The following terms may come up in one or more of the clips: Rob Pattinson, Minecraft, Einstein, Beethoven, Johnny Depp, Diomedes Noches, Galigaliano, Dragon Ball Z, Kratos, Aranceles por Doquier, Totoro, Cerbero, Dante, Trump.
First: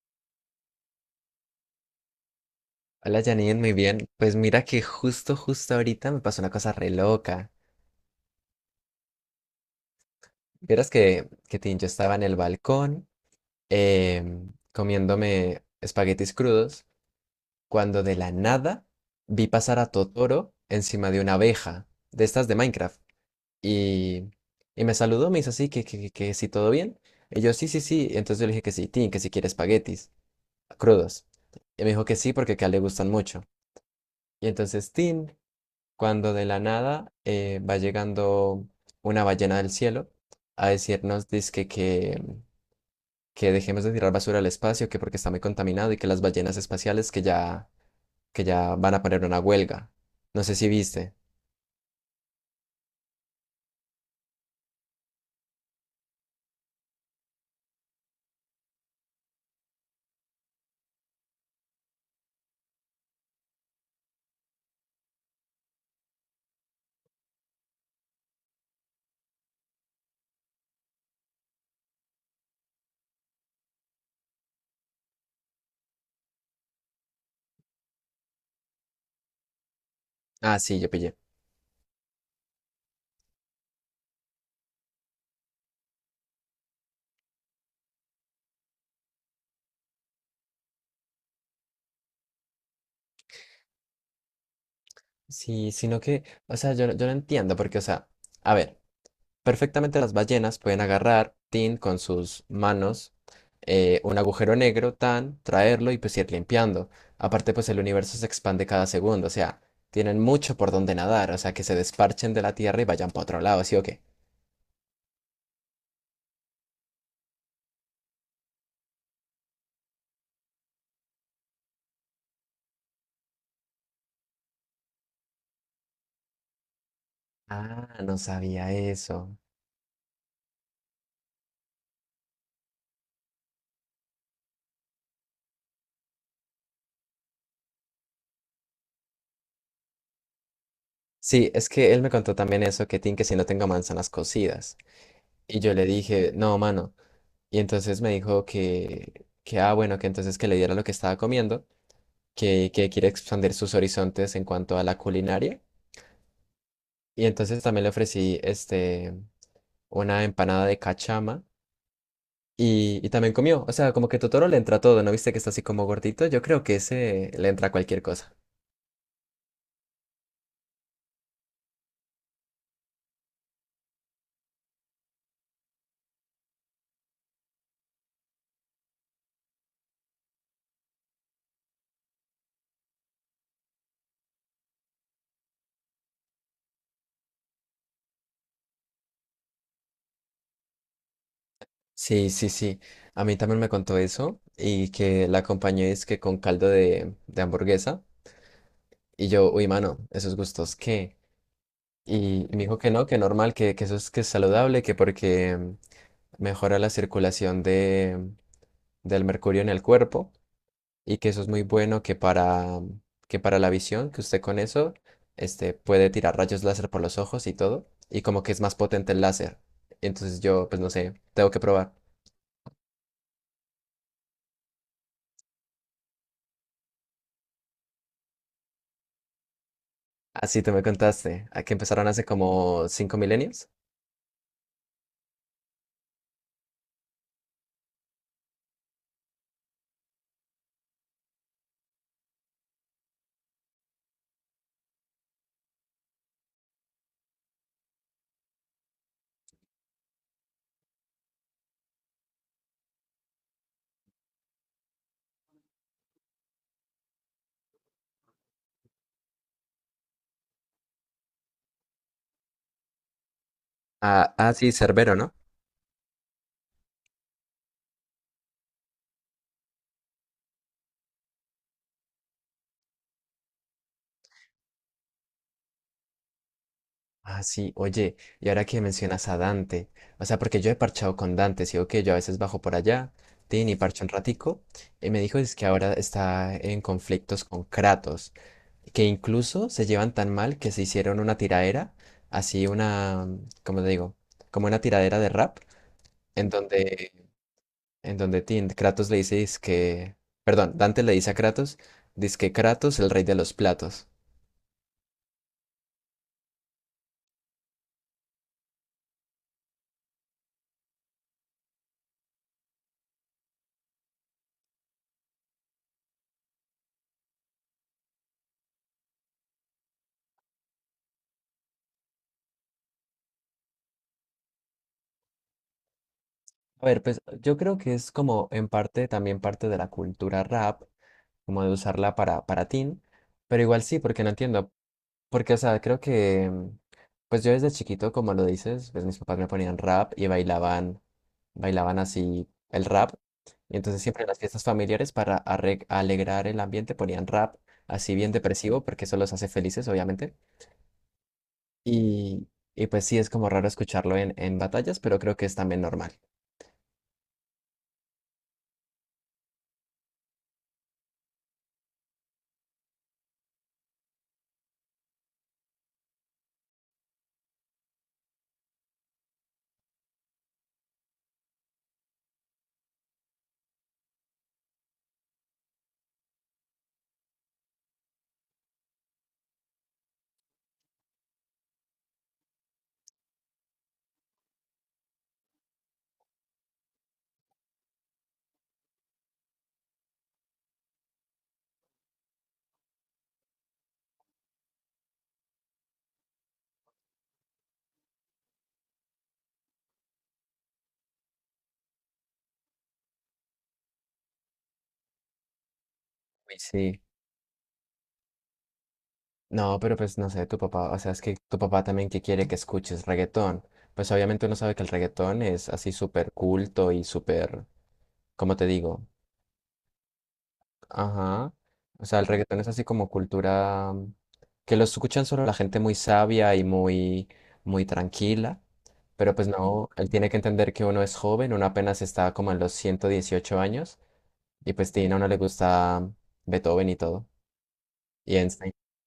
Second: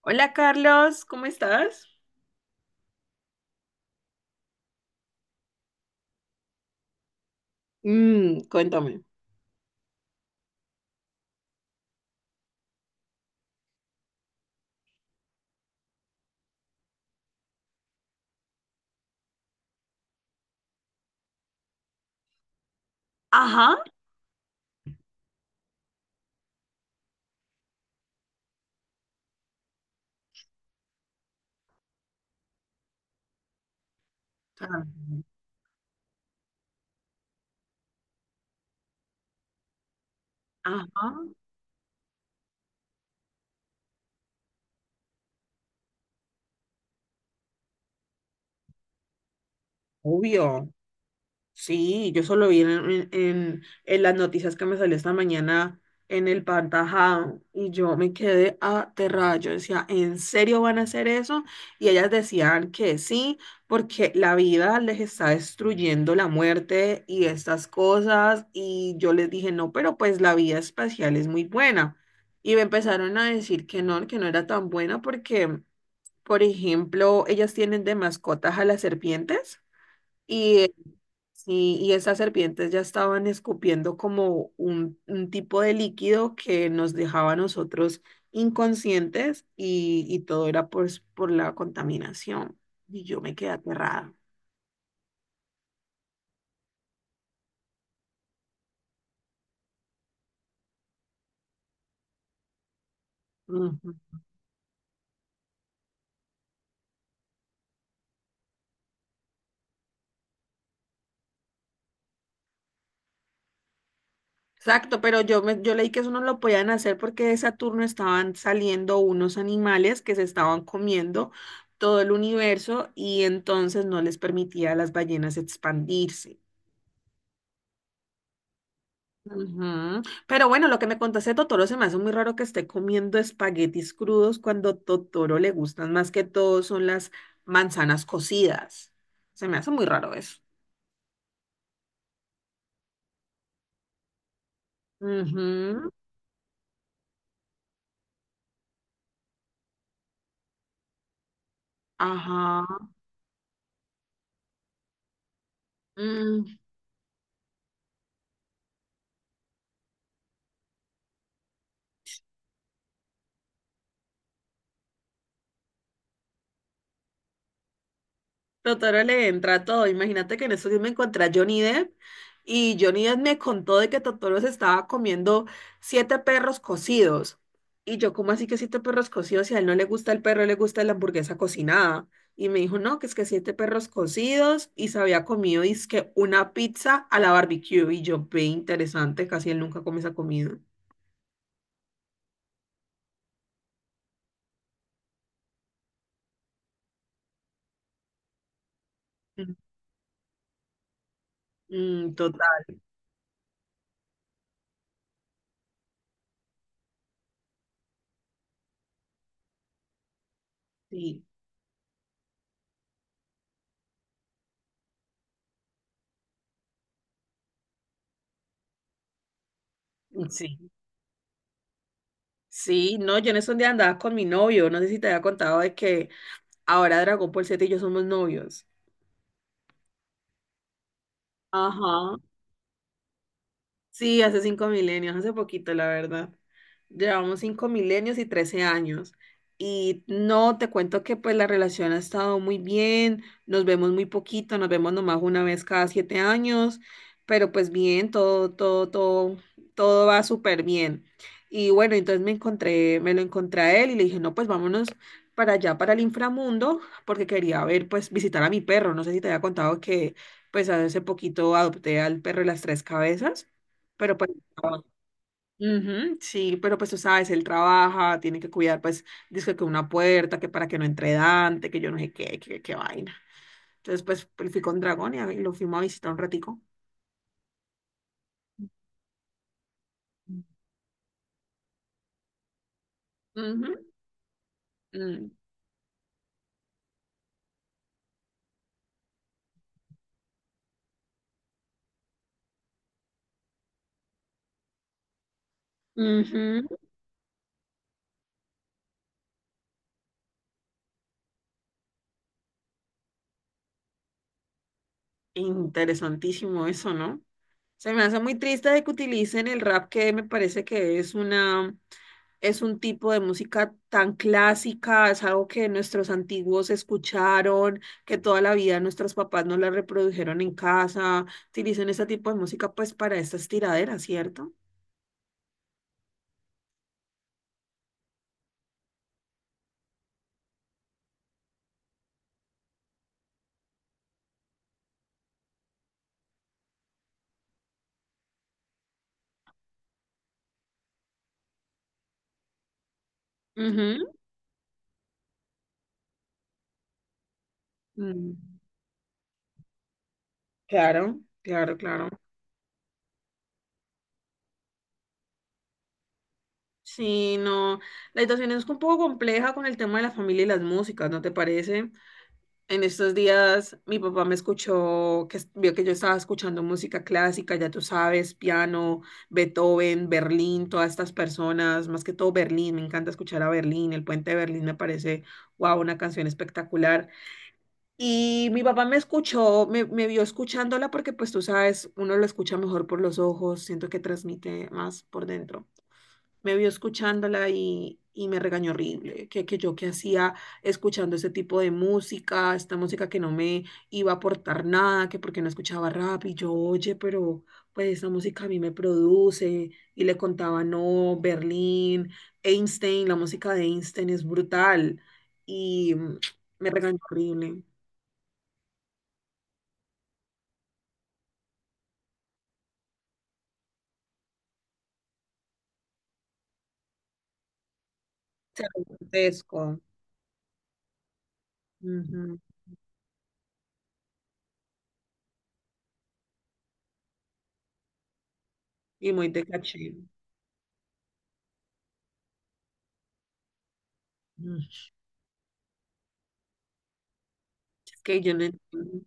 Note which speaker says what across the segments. Speaker 1: Hola Carlos, ¿cómo estás?
Speaker 2: Hola Janine, muy bien. Pues mira que justo ahorita me pasó una cosa re loca.
Speaker 1: Cuéntame.
Speaker 2: Vieras que tin, yo estaba en el balcón comiéndome espaguetis crudos cuando de la nada vi pasar a Totoro encima de una abeja de estas de Minecraft.
Speaker 1: Ajá.
Speaker 2: Y, y me saludó, me hizo así que si todo bien. Y yo sí, sí, sí. Entonces yo le dije que sí, Tin, que si quiere espaguetis crudos. Y me dijo que sí porque que a él le gustan mucho. Y
Speaker 1: Ah,
Speaker 2: entonces Tin cuando de la nada va llegando una ballena del cielo a
Speaker 1: ajá.
Speaker 2: decirnos dizque que dejemos de tirar basura al espacio, que porque está muy contaminado y que las ballenas espaciales que ya van a poner una huelga. No sé si
Speaker 1: Obvio.
Speaker 2: viste.
Speaker 1: Sí, yo solo vi en las noticias que me salió esta mañana en el Pantajao y yo me quedé aterrada. Yo decía, ¿en serio van a hacer eso? Y ellas decían que sí, porque la vida les está destruyendo la muerte y estas cosas. Y yo les dije, no, pero pues la vida espacial es muy buena. Y me empezaron a decir que no era tan buena porque, por ejemplo, ellas tienen de mascotas a las serpientes.
Speaker 2: Ah, sí, yo pillé.
Speaker 1: Sí, y esas serpientes ya estaban escupiendo como un tipo de líquido que nos dejaba a nosotros inconscientes y todo era pues por la contaminación. Y yo me quedé aterrada.
Speaker 2: Sí, sino que, o sea, yo, yo no entiendo porque, o sea, a ver. Perfectamente las ballenas pueden agarrar, tin, con sus manos,
Speaker 1: Ujú.
Speaker 2: un agujero negro, tan, traerlo y pues ir limpiando. Aparte, pues el universo se expande cada segundo, o sea, tienen mucho por donde nadar, o sea, que se desparchen de la Tierra y vayan para otro lado, ¿sí o qué?
Speaker 1: Exacto, pero yo leí que eso no lo podían hacer porque de Saturno estaban saliendo unos animales que se estaban comiendo todo el universo y entonces no les permitía a las ballenas expandirse.
Speaker 2: Ah, no sabía eso.
Speaker 1: Ujú. Pero bueno, lo que me contaste de Totoro se me hace muy raro que esté comiendo espaguetis crudos cuando Totoro le gustan más que todo son las manzanas cocidas. Se me hace muy raro eso.
Speaker 2: Sí, es que él me contó también eso, que tin, que si no tengo manzanas cocidas. Y yo le
Speaker 1: Ujú.
Speaker 2: dije, no, mano. Y entonces me dijo que, ah, bueno, que entonces que le diera lo que estaba comiendo. que,
Speaker 1: Ajá.
Speaker 2: que quiere expandir sus horizontes en cuanto a la culinaria.
Speaker 1: Mm.
Speaker 2: Y entonces también le ofrecí una empanada de cachama y también comió. O sea, como que Totoro le entra todo, ¿no viste que está así como gordito? Yo creo que ese le entra cualquier cosa.
Speaker 1: Totoro le entra a todo. Imagínate que en esos días me encontré a Johnny Depp y Johnny Depp me contó de que Totoro se estaba comiendo siete perros cocidos. Y yo, ¿cómo así que siete perros cocidos? Si a él no le gusta el perro, le gusta la hamburguesa cocinada. Y me dijo, no, que es que siete perros cocidos y se había comido, dizque una pizza a la barbecue. Y yo, ve interesante, casi él nunca come esa comida.
Speaker 2: Sí, sí, sí. A mí también me contó eso y que la acompañé es que con caldo de hamburguesa. Y yo,
Speaker 1: Mm,
Speaker 2: uy, mano, esos gustos, ¿qué?
Speaker 1: mm,
Speaker 2: Y me
Speaker 1: total,
Speaker 2: dijo que no, que normal, que eso es que es saludable, que porque mejora la circulación del mercurio en el cuerpo y
Speaker 1: sí.
Speaker 2: que eso es muy bueno que para la visión, que usted con eso puede tirar rayos láser por los ojos y todo, y como que es más potente el láser. Entonces yo,
Speaker 1: Sí,
Speaker 2: pues no sé, tengo que probar.
Speaker 1: sí, no, yo en esos días andaba con mi novio, no sé si te había contado de que Ahora Dragon Ball Z y yo somos novios.
Speaker 2: Así te me contaste, a que empezaron
Speaker 1: Ajá.
Speaker 2: hace como 5 milenios.
Speaker 1: Sí, hace 5 milenios, hace poquito, la verdad. Llevamos 5 milenios y 13 años. Y no, te cuento que pues la relación ha estado muy bien, nos vemos muy poquito, nos vemos nomás una vez cada 7 años, pero pues bien, todo, todo, todo, todo va súper bien. Y bueno, entonces me encontré, me lo encontré a él y le dije, no, pues vámonos para allá, para el inframundo, porque quería ver, pues visitar a mi perro. No sé si te había contado que pues hace poquito adopté al perro de las tres cabezas. Pero pues,
Speaker 2: Ah, sí,
Speaker 1: ah,
Speaker 2: Cerbero, ¿no?
Speaker 1: ujú, sí, pero pues tú sabes, él trabaja, tiene que cuidar, pues, dice que una puerta, que para que no entre Dante, que yo no sé qué, qué vaina. Entonces, fui con Dragón y lo fuimos a visitar un ratico.
Speaker 2: Ah, sí, oye, y ahora que mencionas a Dante, o sea, porque yo he parchado con Dante, sí, ok, yo a veces bajo por allá, tin,
Speaker 1: Ujú,
Speaker 2: y parcho un ratico, y me
Speaker 1: mm,
Speaker 2: dijo es que ahora está en conflictos con Kratos, que incluso se llevan tan mal que se hicieron una tiradera, así una, ¿cómo te digo? Como una tiradera de rap, en
Speaker 1: ujú.
Speaker 2: donde, en donde tin, Kratos le dice que, perdón, Dante le dice a Kratos, dice que Kratos, el rey de los platos.
Speaker 1: Interesantísimo eso, ¿no? Se me hace muy triste de que utilicen el rap, que me parece que es un tipo de música tan clásica, es algo que nuestros antiguos escucharon, que toda la vida nuestros papás no la reprodujeron en casa. Utilicen ese tipo de música pues para estas tiraderas, ¿cierto?
Speaker 2: A ver, pues yo creo que es como en parte también parte de la cultura rap, como de usarla para teen, pero igual sí, porque no entiendo, porque o sea, creo que, pues yo desde chiquito, como lo dices, pues mis papás me ponían rap y bailaban, bailaban así el rap, y entonces
Speaker 1: Ujú.
Speaker 2: siempre en las fiestas familiares para alegrar el ambiente ponían rap, así bien
Speaker 1: Mm,
Speaker 2: depresivo, porque eso los hace felices, obviamente,
Speaker 1: claro, claro, claro.
Speaker 2: y, y pues sí, es como raro escucharlo en batallas, pero creo que es también normal.
Speaker 1: Sí, no. La situación es un poco compleja con el tema de la familia y las músicas, ¿no te parece? En estos días mi papá me escuchó, que es- vio que yo estaba escuchando música clásica, ya tú sabes, piano, Beethoven, Berlín, todas estas personas, más que todo Berlín, me encanta escuchar a Berlín, el puente de Berlín me parece, wow, una canción espectacular. Y mi papá me escuchó, me vio escuchándola porque pues tú sabes, uno lo escucha mejor por los ojos, siento que transmite más por dentro me vio escuchándola y me regañó horrible, que yo qué hacía escuchando ese tipo de música, esta música que no me iba a aportar nada, que porque no escuchaba rap y yo, oye, pero pues esa música a mí me produce y le contaba, no, Berlín, Einstein, la música de Einstein es brutal y
Speaker 2: Uy,
Speaker 1: me regañó
Speaker 2: sí.
Speaker 1: horrible,
Speaker 2: No, pero pues no sé, tu papá, o sea, es que tu papá también que quiere que escuches reggaetón. Pues obviamente uno sabe que el reggaetón es así súper culto y súper, ¿cómo
Speaker 1: se
Speaker 2: te digo?
Speaker 1: grotesco
Speaker 2: Ajá. O sea, el
Speaker 1: ujú,
Speaker 2: reggaetón es así como cultura que lo escuchan solo la gente muy sabia y muy, muy tranquila.
Speaker 1: y muy
Speaker 2: Pero
Speaker 1: de
Speaker 2: pues no,
Speaker 1: caché.
Speaker 2: él tiene que entender que uno es joven, uno apenas está como en los 118 años
Speaker 1: Mm,
Speaker 2: y pues sí, a uno le gusta Beethoven y todo.
Speaker 1: Es que yo
Speaker 2: Y
Speaker 1: no
Speaker 2: Einstein.
Speaker 1: entiendo.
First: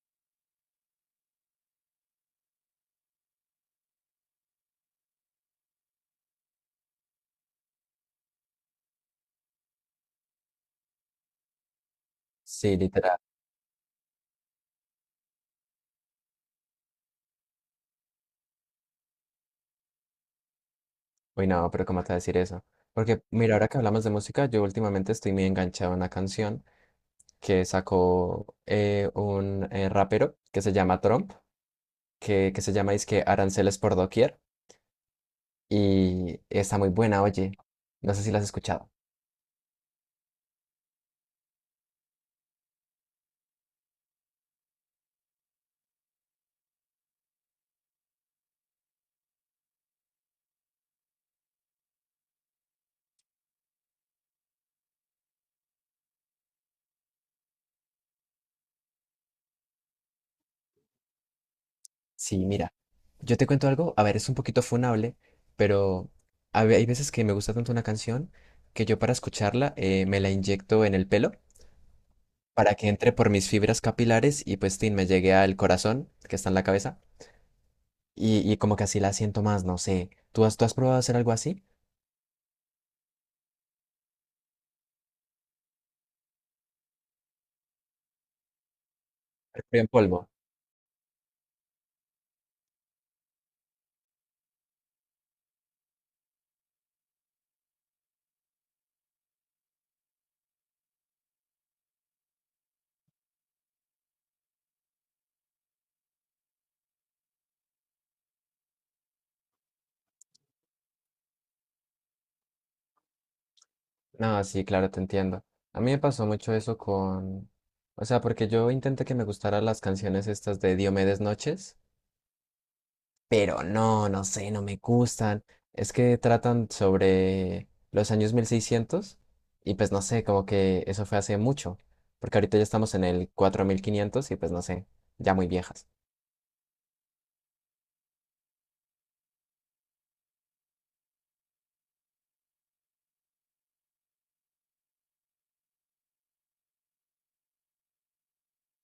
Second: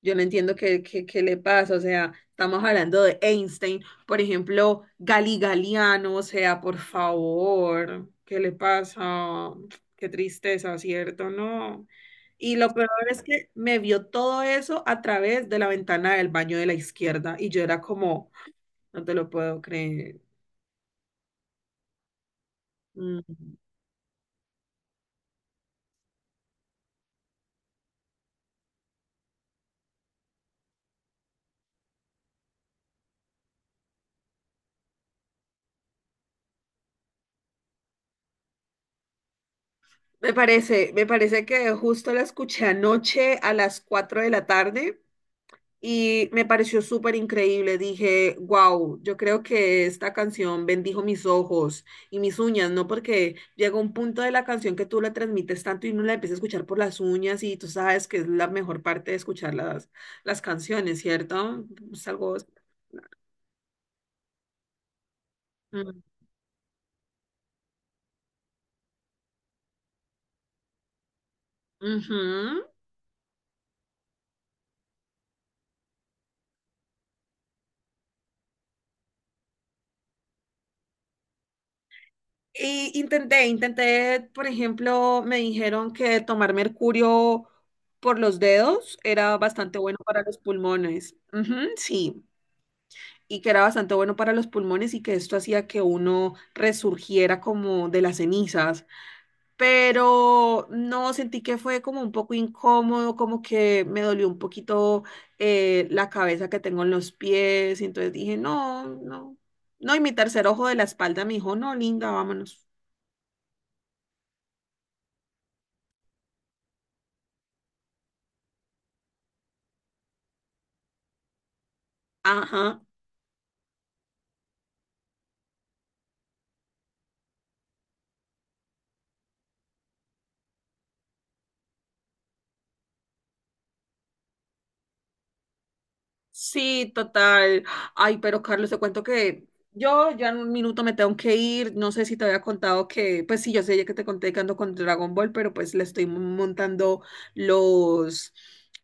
Speaker 1: Yo no entiendo qué le pasa, o sea, estamos hablando de Einstein, por ejemplo, Galigaliano, o sea, por favor, ¿qué le pasa? Qué tristeza, ¿cierto? No. Y lo
Speaker 2: Sí,
Speaker 1: peor
Speaker 2: literal.
Speaker 1: es que me vio todo eso a través de la ventana del baño de la izquierda y yo era como, no te lo puedo creer.
Speaker 2: Uy, no, pero ¿cómo te vas a decir eso? Porque,
Speaker 1: Mm.
Speaker 2: mira, ahora que hablamos de música, yo últimamente estoy muy enganchado a una canción que sacó un rapero que se llama Trump, que se llama que Aranceles por Doquier, y está muy buena, oye. No sé si la has escuchado.
Speaker 1: Me parece que justo la escuché anoche a las 4 de la tarde y me pareció súper increíble. Dije, wow, yo creo que esta canción bendijo mis ojos y mis uñas, ¿no? Porque llega un punto de la canción que tú la transmites tanto y uno la empieza a escuchar por las uñas y tú sabes que es la mejor parte de escuchar las canciones, ¿cierto? Es algo...
Speaker 2: Sí, mira, yo te cuento algo, a ver, es un poquito funable,
Speaker 1: Mm,
Speaker 2: pero hay veces que me gusta tanto una canción que yo para escucharla me la inyecto en el pelo
Speaker 1: ujú.
Speaker 2: para que entre por mis fibras capilares y pues, tin, me llegue al corazón, que está en la cabeza. Y como que así la siento más, no sé. ¿Tú has probado hacer algo así?
Speaker 1: Y por ejemplo, me dijeron que tomar mercurio por los dedos era bastante
Speaker 2: Pero en
Speaker 1: bueno para
Speaker 2: polvo.
Speaker 1: los pulmones. Ujú, sí, y que era bastante bueno para los pulmones y que esto hacía que uno resurgiera como de las cenizas. Pero no, sentí que fue como un poco incómodo, como que me dolió un poquito la cabeza que tengo en los pies. Y entonces dije, no, no, no. Y mi tercer ojo de la espalda me dijo, no, linda, vámonos.
Speaker 2: No, sí, claro, te entiendo. A mí me pasó mucho eso con... O sea, porque yo intenté que me gustaran las canciones estas de Diomedes Noches,
Speaker 1: Ajá.
Speaker 2: pero no, no sé, no me gustan. Es que tratan sobre los años 1600 y pues no sé, como que eso fue hace mucho, porque ahorita ya estamos en el 4500 y pues no sé, ya muy viejas.
Speaker 1: Sí, total. Ay, pero Carlos, te cuento que yo ya en un minuto me tengo que ir. No sé si te había contado que, pues sí, yo sé ya que te conté que ando con Dragon Ball, pero pues le estoy montando los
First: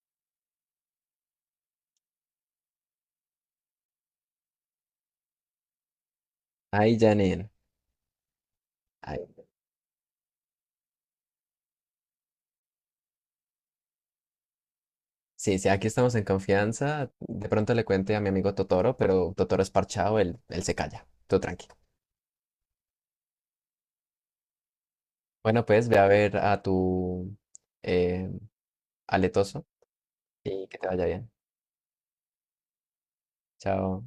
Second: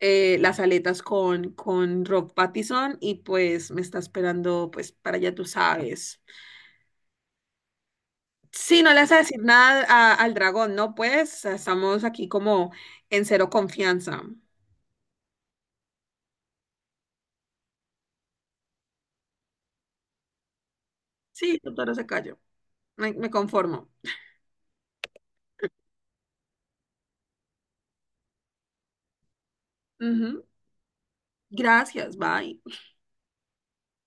Speaker 1: las aletas con Rob Pattinson y pues me está esperando, pues para allá tú sabes.
Speaker 2: Ay, Janine.
Speaker 1: Sí, no le vas a decir nada al dragón, ¿no? Pues estamos aquí como en cero confianza.
Speaker 2: Sí, sí, aquí estamos en confianza. De pronto le cuente a mi amigo Totoro, pero Totoro es parchado, él se calla. Tú
Speaker 1: Sí,
Speaker 2: tranqui.
Speaker 1: doctora, se cayó. Me conformo.
Speaker 2: Bueno, pues ve a ver a tu eh, aletoso
Speaker 1: Ujú.
Speaker 2: y que te vaya bien.
Speaker 1: Gracias, bye.
Speaker 2: Chao.